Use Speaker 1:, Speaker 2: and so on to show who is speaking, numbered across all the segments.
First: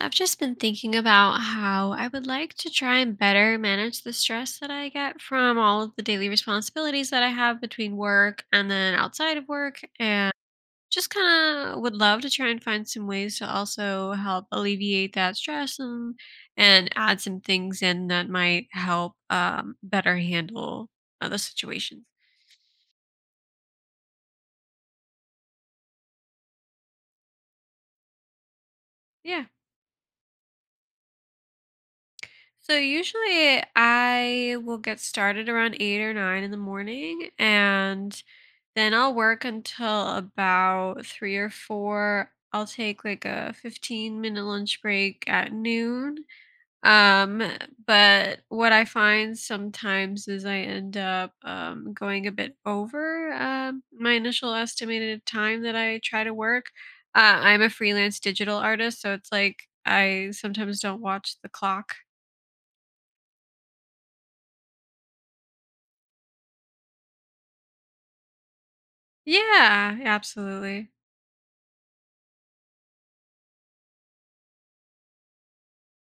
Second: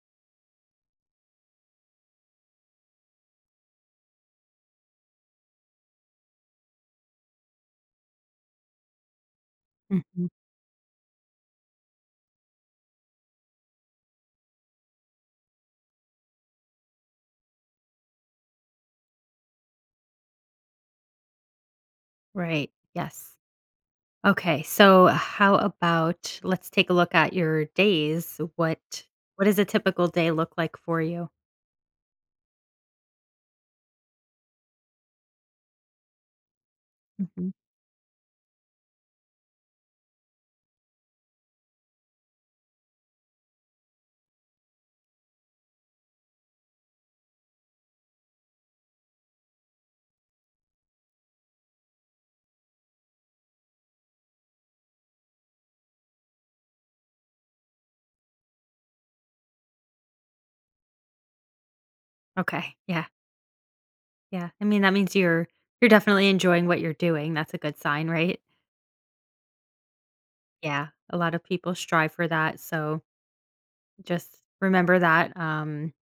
Speaker 1: I've just been thinking about how I would like to try and better manage the stress that I get from all of the daily responsibilities that I have between work and then outside of work.
Speaker 2: Mhm.
Speaker 1: And just kind of would love to try and find some ways to also help alleviate that stress and add some things in that might help better handle the situation.
Speaker 2: Right. Yes. Okay. So how about let's take a look at your days. What
Speaker 1: Yeah.
Speaker 2: does a typical day look like for you?
Speaker 1: So usually I will get started around 8 or 9 in the morning
Speaker 2: Hmm.
Speaker 1: and then I'll work until about 3 or 4. I'll take, like, a 15-minute lunch break at noon. um, but what I find sometimes is I end up, going a bit over, my initial estimated time that I try to work. I'm a freelance digital artist, so it's like I sometimes don't watch the clock.
Speaker 2: Okay. Yeah. Yeah. I mean, that means you're definitely enjoying what you're doing. That's a good sign, right?
Speaker 1: Yeah,
Speaker 2: Yeah.
Speaker 1: absolutely.
Speaker 2: A lot of people strive for that. So just remember that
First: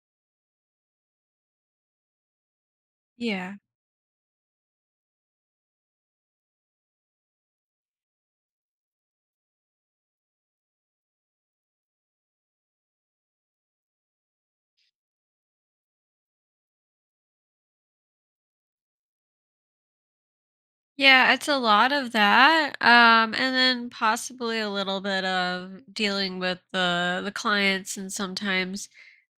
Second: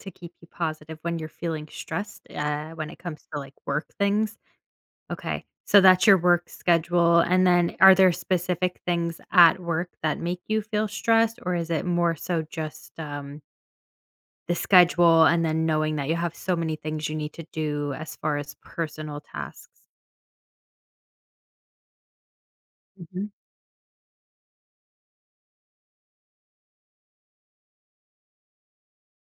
Speaker 2: to keep you positive when you're feeling stressed when it comes to like
Speaker 1: Yeah.
Speaker 2: work things. Okay. So that's your work schedule. And then are there specific things at work that make you feel stressed, or is it more so just the schedule and then knowing that you have so many things you need to do as far as personal tasks?
Speaker 1: Yeah, it's a lot of that.
Speaker 2: Hmm.
Speaker 1: And then possibly a little bit of dealing with the clients, and sometimes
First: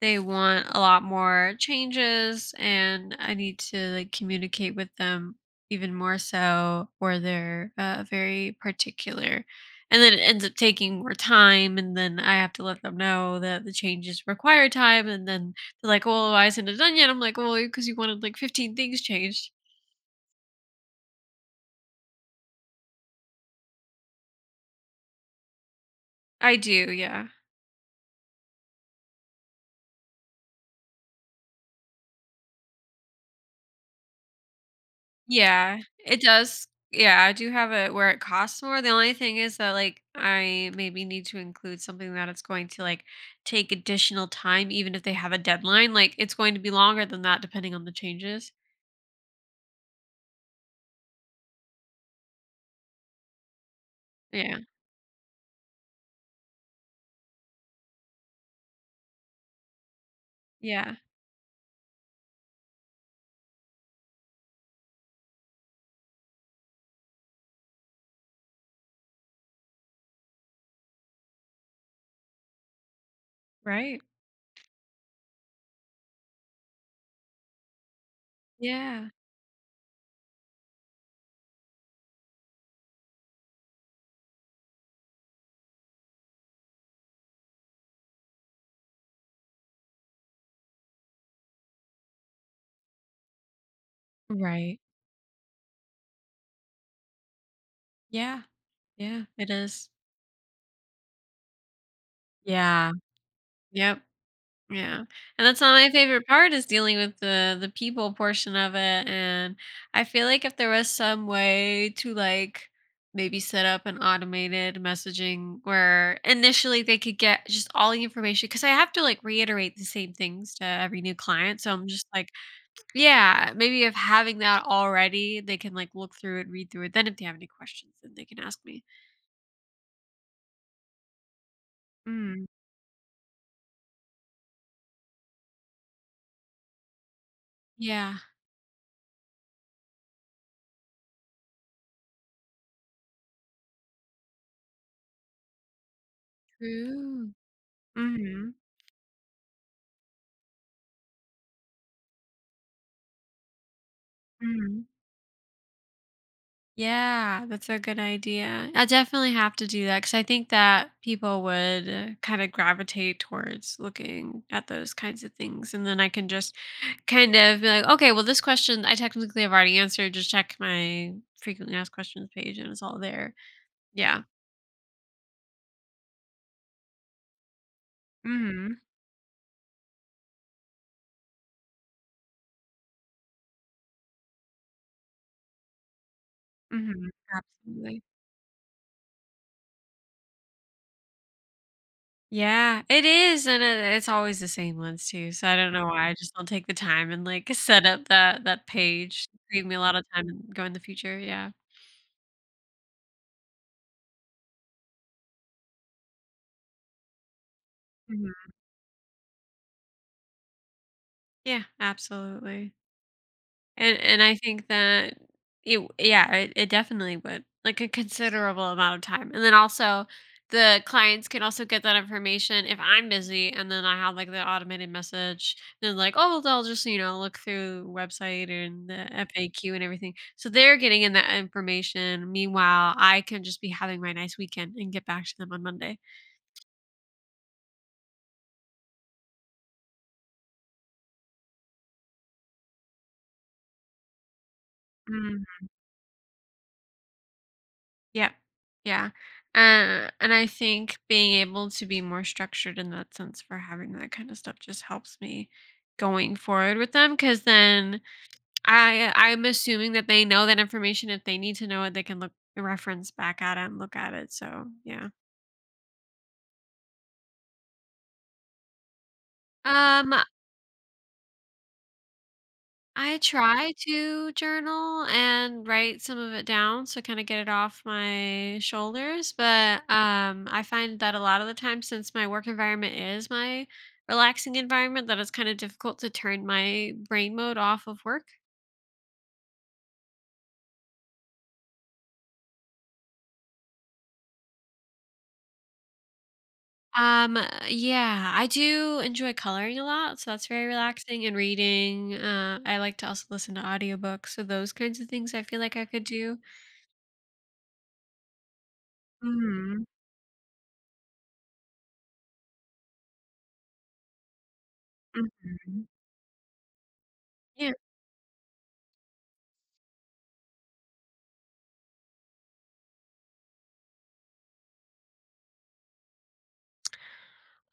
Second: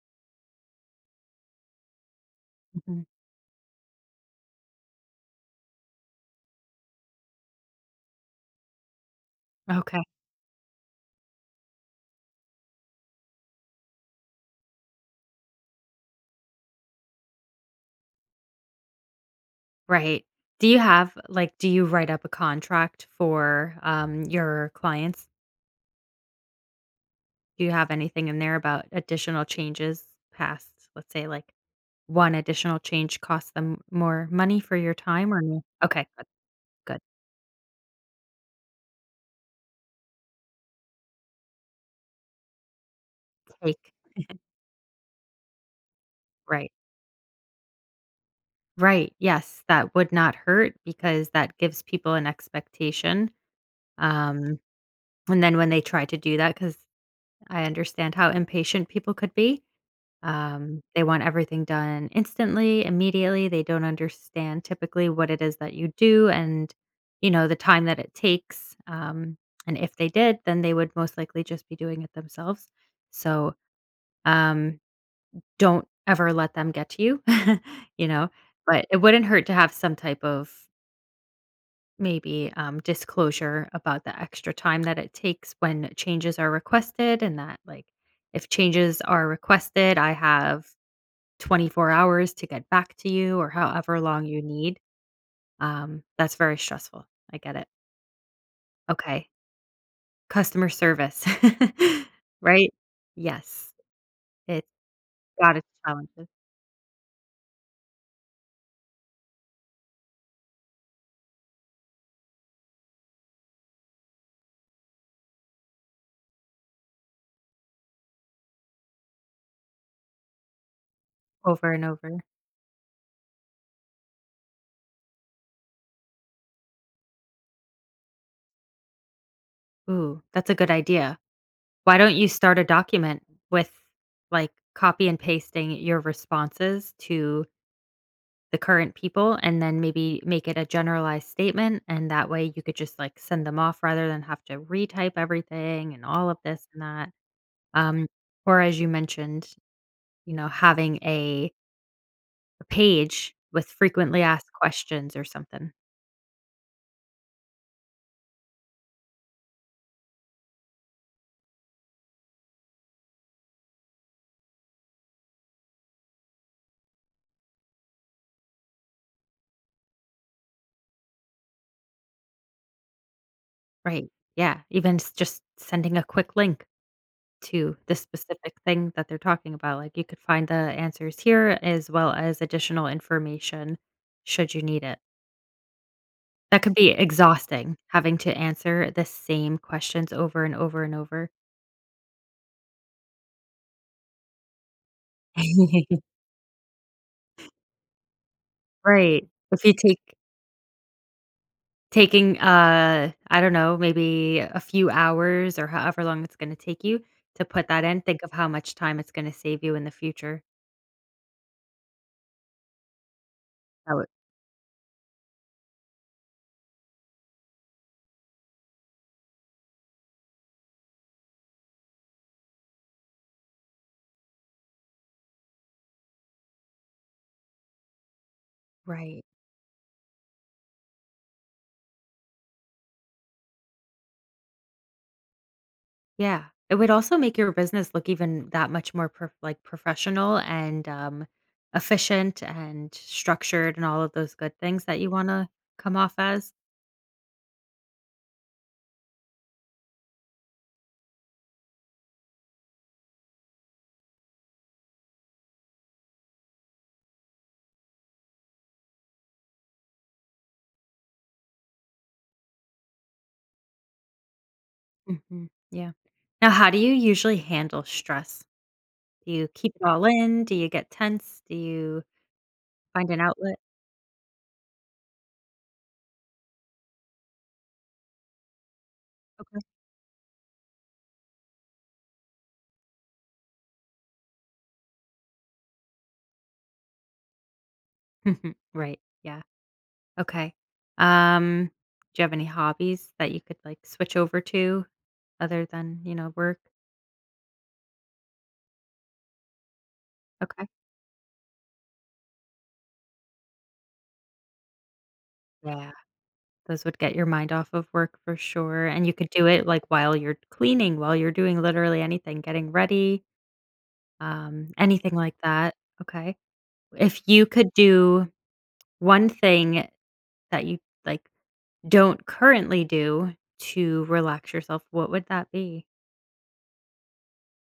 Speaker 1: they want a lot more changes
Speaker 2: Hmm.
Speaker 1: and I need to like communicate with them even more so, or they're very particular. And
Speaker 2: Okay.
Speaker 1: then it ends up taking more time, and then I have to let them know that the changes require time. And then they're like, "Well, why isn't it done yet?" I'm like, "Well, because you wanted like 15 things changed."
Speaker 2: Right. Do you have, like, do you write up a contract for your clients?
Speaker 1: I do, yeah.
Speaker 2: Do you have anything in there about additional changes past, let's say, like, 1 additional change costs them more money for your time or no?
Speaker 1: Yeah,
Speaker 2: Okay,
Speaker 1: it
Speaker 2: good,
Speaker 1: does.
Speaker 2: good.
Speaker 1: Yeah, I do have it where it costs more. The only thing is that like I maybe need to include something that it's going to like take
Speaker 2: Take
Speaker 1: additional time even if they have a deadline. Like it's going to be
Speaker 2: Right.
Speaker 1: longer than that depending on the changes.
Speaker 2: Right, yes, that would not hurt because that gives people an expectation, um,
Speaker 1: Yeah.
Speaker 2: and then when they try to do that, because I understand how impatient people could be.
Speaker 1: Yeah.
Speaker 2: They want everything done instantly, immediately. They don't understand typically what it is that you do and, the time that it takes. And if they did, then they would most likely just be doing it themselves. So
Speaker 1: Right.
Speaker 2: um, don't ever let them get to you, you know, but it
Speaker 1: Yeah.
Speaker 2: wouldn't hurt to have some type of maybe disclosure about the extra time that it takes when changes are requested and that like if changes are requested I have 24 hours to get back to you or however long you need.
Speaker 1: Right.
Speaker 2: That's very stressful. I get it.
Speaker 1: Yeah. Yeah.
Speaker 2: Okay.
Speaker 1: It is.
Speaker 2: Customer service. Right?
Speaker 1: Yeah.
Speaker 2: Yes.
Speaker 1: Yep.
Speaker 2: It's
Speaker 1: Yeah, and
Speaker 2: got
Speaker 1: that's
Speaker 2: its
Speaker 1: not my favorite
Speaker 2: challenges
Speaker 1: part is dealing with the people portion of it. And I feel like if there was some way to like maybe set up an automated messaging where initially they could get just all the information, because I have to like reiterate the same things to every new client.
Speaker 2: over
Speaker 1: So
Speaker 2: and
Speaker 1: I'm just
Speaker 2: over.
Speaker 1: like, yeah, maybe if having that already, they can like look through it, read through it. Then if they have any questions, then they can ask me.
Speaker 2: Ooh, that's a good idea. Why don't you
Speaker 1: Mm.
Speaker 2: start a document with like copy and pasting your responses to
Speaker 1: Yeah.
Speaker 2: the current people and then maybe make it a generalized statement and that way you could just like send them off rather than have to retype everything and all of this and that.
Speaker 1: True.
Speaker 2: Um,
Speaker 1: Mm-hmm.
Speaker 2: or as you mentioned, having a page with frequently asked questions or something.
Speaker 1: Yeah, that's a good idea. I definitely have to do that because I think that people would kind of gravitate towards looking at those kinds of things. And then I can just kind of be like, okay, well, this question I technically have already answered. Just check my frequently asked questions page and it's all there.
Speaker 2: Right.
Speaker 1: Yeah.
Speaker 2: Yeah. Even just sending a quick link to the specific
Speaker 1: Mm
Speaker 2: thing that they're talking about. Like you could find the answers here as well as additional information should you need it. That could
Speaker 1: hmm.
Speaker 2: be
Speaker 1: Mm hmm.
Speaker 2: exhausting
Speaker 1: Absolutely.
Speaker 2: having to answer the same questions over and over and over.
Speaker 1: Yeah, it is, and it's always the same ones too. So I don't know why I just don't take the time and like set up that
Speaker 2: Right.
Speaker 1: page.
Speaker 2: If
Speaker 1: Save
Speaker 2: you
Speaker 1: me a lot
Speaker 2: take
Speaker 1: of time and go in the future. Yeah.
Speaker 2: Taking, I don't know, maybe a few hours or however long it's gonna take you to put that in, think of how much time it's gonna save you in the future.
Speaker 1: Yeah, absolutely.
Speaker 2: That would
Speaker 1: And I think that it definitely would. Like a considerable amount of time. And then also the clients can also get that information if I'm busy, and then I have like the automated message. Then like, oh, they'll just, you know, look through website and the
Speaker 2: Right.
Speaker 1: FAQ and everything. So they're getting in that information. Meanwhile, I can just be having my nice weekend and get back to them on Monday.
Speaker 2: Yeah. It would also make your business look even that much more professional and, efficient and structured and all of those good things that you wanna come off as.
Speaker 1: Yeah. Yeah. And I think being able to be more structured in that sense for having that kind of stuff just helps me going forward with them. Because then I'm assuming that they know that information. If they need to know it, they can look reference back at it and look at it. So yeah.
Speaker 2: Mhm. Yeah. Now how do you usually handle stress? Do you keep it all
Speaker 1: um
Speaker 2: in? Do you get tense? Do you find
Speaker 1: I
Speaker 2: an outlet?
Speaker 1: try to journal and write some of it down so kind of get it off my shoulders.
Speaker 2: Okay.
Speaker 1: But I find that a lot of the time since my work environment is my relaxing environment, that it's kind of difficult to turn my brain mode off of work.
Speaker 2: Right. Yeah. Okay. Um, do you have any hobbies that you could like switch over to other than, work?
Speaker 1: Yeah, I do enjoy coloring a lot, so that's very
Speaker 2: Okay.
Speaker 1: relaxing, and reading. I like to also listen to audiobooks, so those kinds of things I feel like I
Speaker 2: Yeah.
Speaker 1: could do.
Speaker 2: Those would get your mind off of work for sure. And you could do it like
Speaker 1: Mhm.
Speaker 2: while you're cleaning, while you're doing literally anything, getting ready, anything like that.
Speaker 1: Mhm.
Speaker 2: Okay. If you could
Speaker 1: Yeah.
Speaker 2: do one thing that you like don't currently do to relax yourself, what would that be?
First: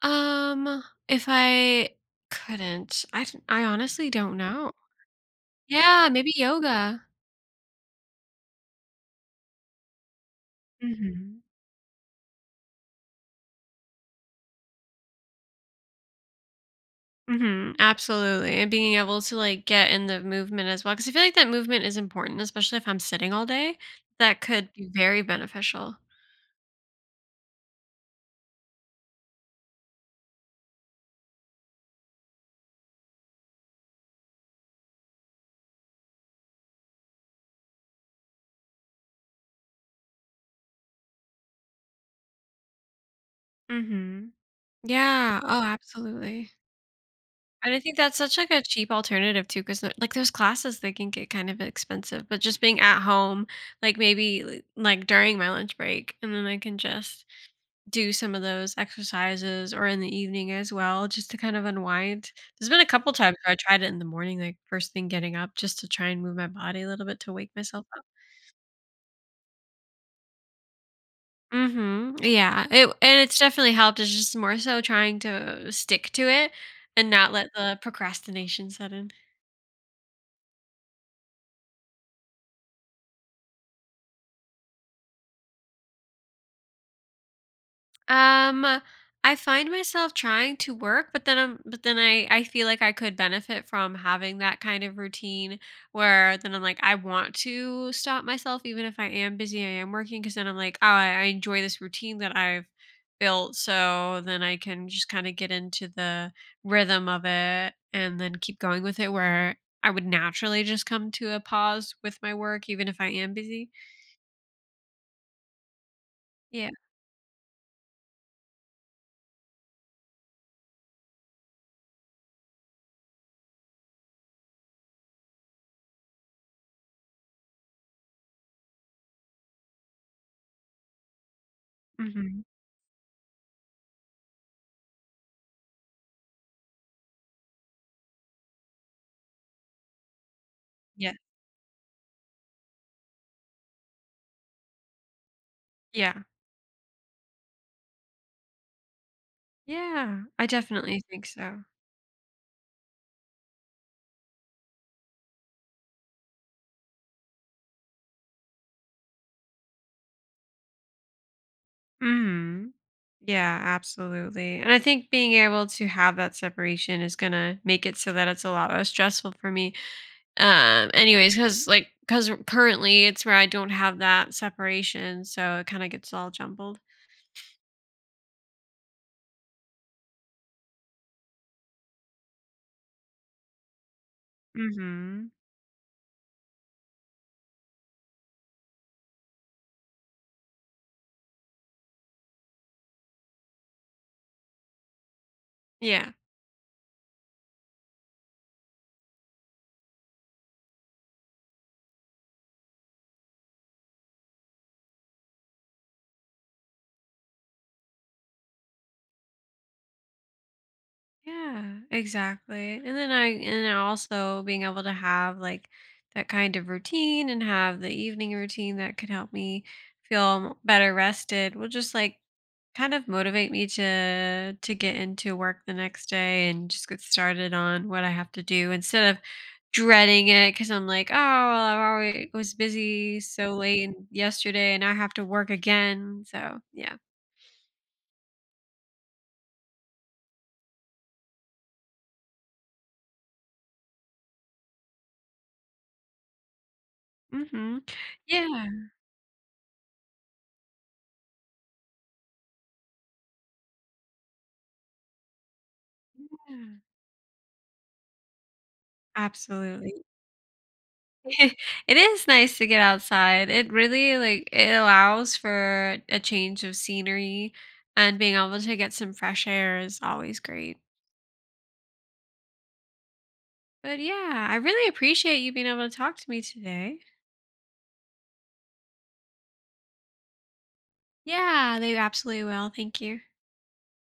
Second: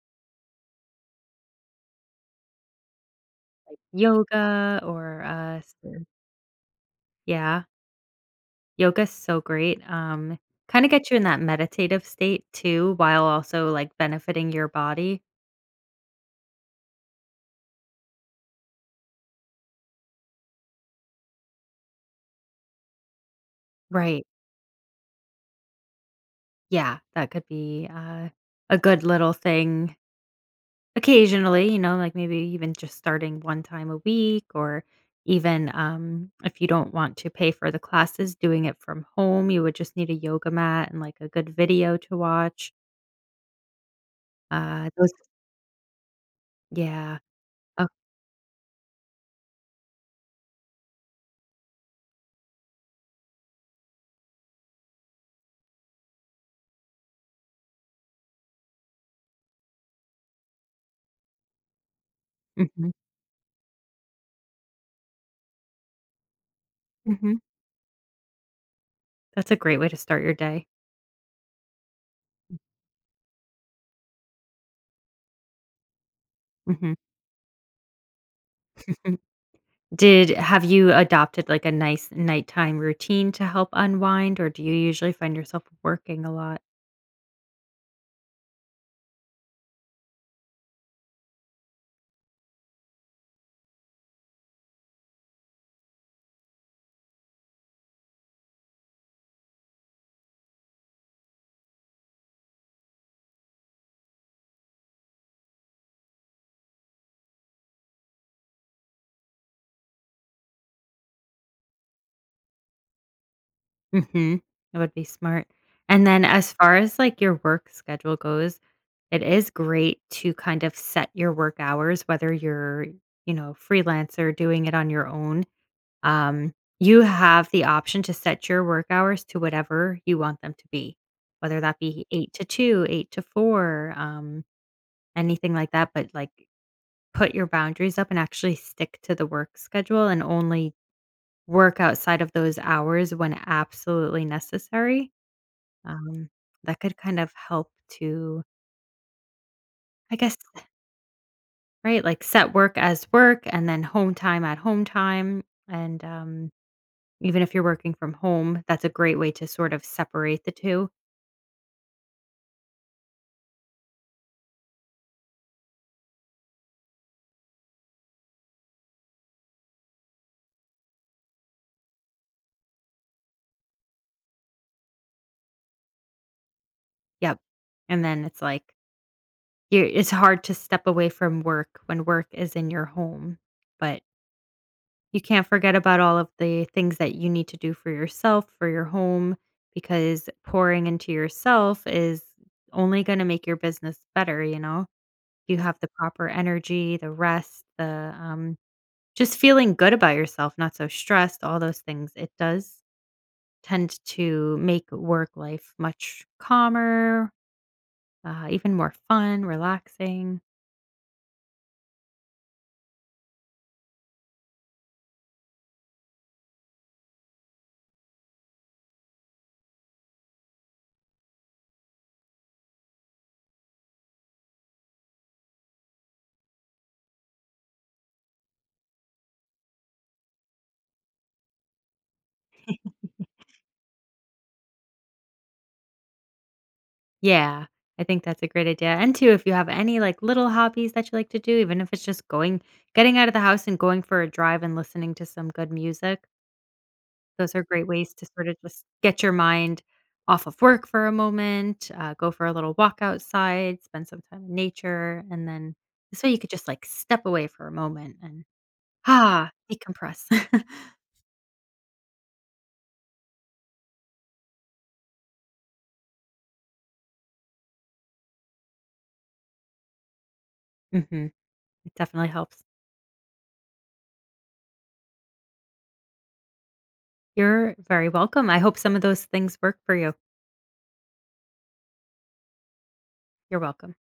Speaker 1: Um, if I couldn't, I honestly don't know.
Speaker 2: Yoga or
Speaker 1: Yeah, maybe yoga.
Speaker 2: yeah. Yoga's so great, kinda get you in that
Speaker 1: Mhm.
Speaker 2: meditative state too, while also, like, benefiting your body.
Speaker 1: Mhm, absolutely. And being able to, like, get in the movement as well, because I feel like that movement is important, especially if I'm sitting all day.
Speaker 2: Right,
Speaker 1: That could be very beneficial.
Speaker 2: yeah, that could be, a good little thing occasionally, like, maybe even just starting 1 time a week or even, if you don't want to pay for the classes, doing it from home, you would just need a yoga mat and, like, a good video to watch.
Speaker 1: Mhm.
Speaker 2: Those
Speaker 1: Yeah, oh, absolutely.
Speaker 2: Yeah.
Speaker 1: And I
Speaker 2: Oh,
Speaker 1: think that's such, like, a cheap alternative too, because like, those classes, they can get kind of expensive, but just being at home, like, maybe, like, during my lunch break, and then I can just do some of those exercises or in the evening as well just to kind of unwind. There's been a
Speaker 2: mhm,
Speaker 1: couple times where I tried it in the morning, like first thing getting up just to try and move my body a little bit to
Speaker 2: mhm.
Speaker 1: wake myself up.
Speaker 2: That's a great way to start your day.
Speaker 1: Mhm. Yeah. It And it's definitely helped. It's just more so trying to stick to it
Speaker 2: Mhm.
Speaker 1: and not let the procrastination set in.
Speaker 2: Did Have you adopted, like, a nice nighttime routine to help unwind, or do you usually find yourself working a lot?
Speaker 1: Um, I find myself trying to work, but then I feel like I could benefit from having that kind of routine, where then I'm like I want to stop myself even if I am busy, I am working. Because then I'm like, oh I enjoy this routine that I've built. So then I can just kind of get into the rhythm of it and then keep going with it, where I would naturally just come to a pause with my work even if I am busy.
Speaker 2: Mhm. That would be smart. And then as
Speaker 1: Yeah.
Speaker 2: far as, like, your work schedule goes, it is great to kind of set your work hours, whether you're, freelancer doing it on your own. Um, you have the option to set your work hours to whatever you want them to be, whether that be 8
Speaker 1: Hmm.
Speaker 2: to 2, 8 to 4, anything like that, but, like put your boundaries up and actually stick to the work schedule and only
Speaker 1: Yeah.
Speaker 2: work outside of those hours when absolutely necessary.
Speaker 1: Yeah.
Speaker 2: Um, that could kind of help to, I
Speaker 1: Yeah,
Speaker 2: guess,
Speaker 1: I definitely think so.
Speaker 2: right? Like set work as work and then home time at home time. And even if you're working from home, that's a great way to sort of separate the two.
Speaker 1: Mhm. Yeah, absolutely. And I think being able to have that separation is gonna make it so that it's a lot less stressful for me. Anyways, because because currently it's where I don't have that separation, so it kind of gets all jumbled.
Speaker 2: Yep. And then it's like, you it's hard to step away from work when work is in your home. But you
Speaker 1: Mm-hmm.
Speaker 2: can't forget about all of the things that you need to do for yourself, for your home, because pouring into yourself is only gonna make your business better, you know? You have the
Speaker 1: Yeah.
Speaker 2: proper energy, the rest, the, just feeling good about yourself, not so stressed, all those things. It does tend to make work life much calmer, even more fun, relaxing.
Speaker 1: Yeah, exactly. And then also being able to have like that kind of routine and have the evening routine that could help me feel better rested will just like kind of motivate me to get into work the next day and just get started on what I have to do instead of dreading it because I'm like, oh, well, I already was busy so late and yesterday, and I have to work again. So yeah,
Speaker 2: Yeah, I think that's a great idea, and too, if you have any, like, little hobbies that you like to do, even if it's just going getting out of the house and going for a drive and listening to some good music. Those are
Speaker 1: mm-hmm.
Speaker 2: great ways to sort of
Speaker 1: Yeah,
Speaker 2: just get your mind off of work for a moment, go for a little walk outside, spend some time in nature, and then this way you could
Speaker 1: yeah,
Speaker 2: just like step away for a moment and
Speaker 1: absolutely.
Speaker 2: decompress.
Speaker 1: It is nice to get outside. It really like it allows for a change of scenery, and being able to get some fresh air is always great.
Speaker 2: Mhm. It definitely helps.
Speaker 1: But yeah, I really appreciate you being able to talk to me today.
Speaker 2: You're very welcome. I hope some of those things work for you.
Speaker 1: Yeah, they absolutely will. Thank you.
Speaker 2: You're welcome.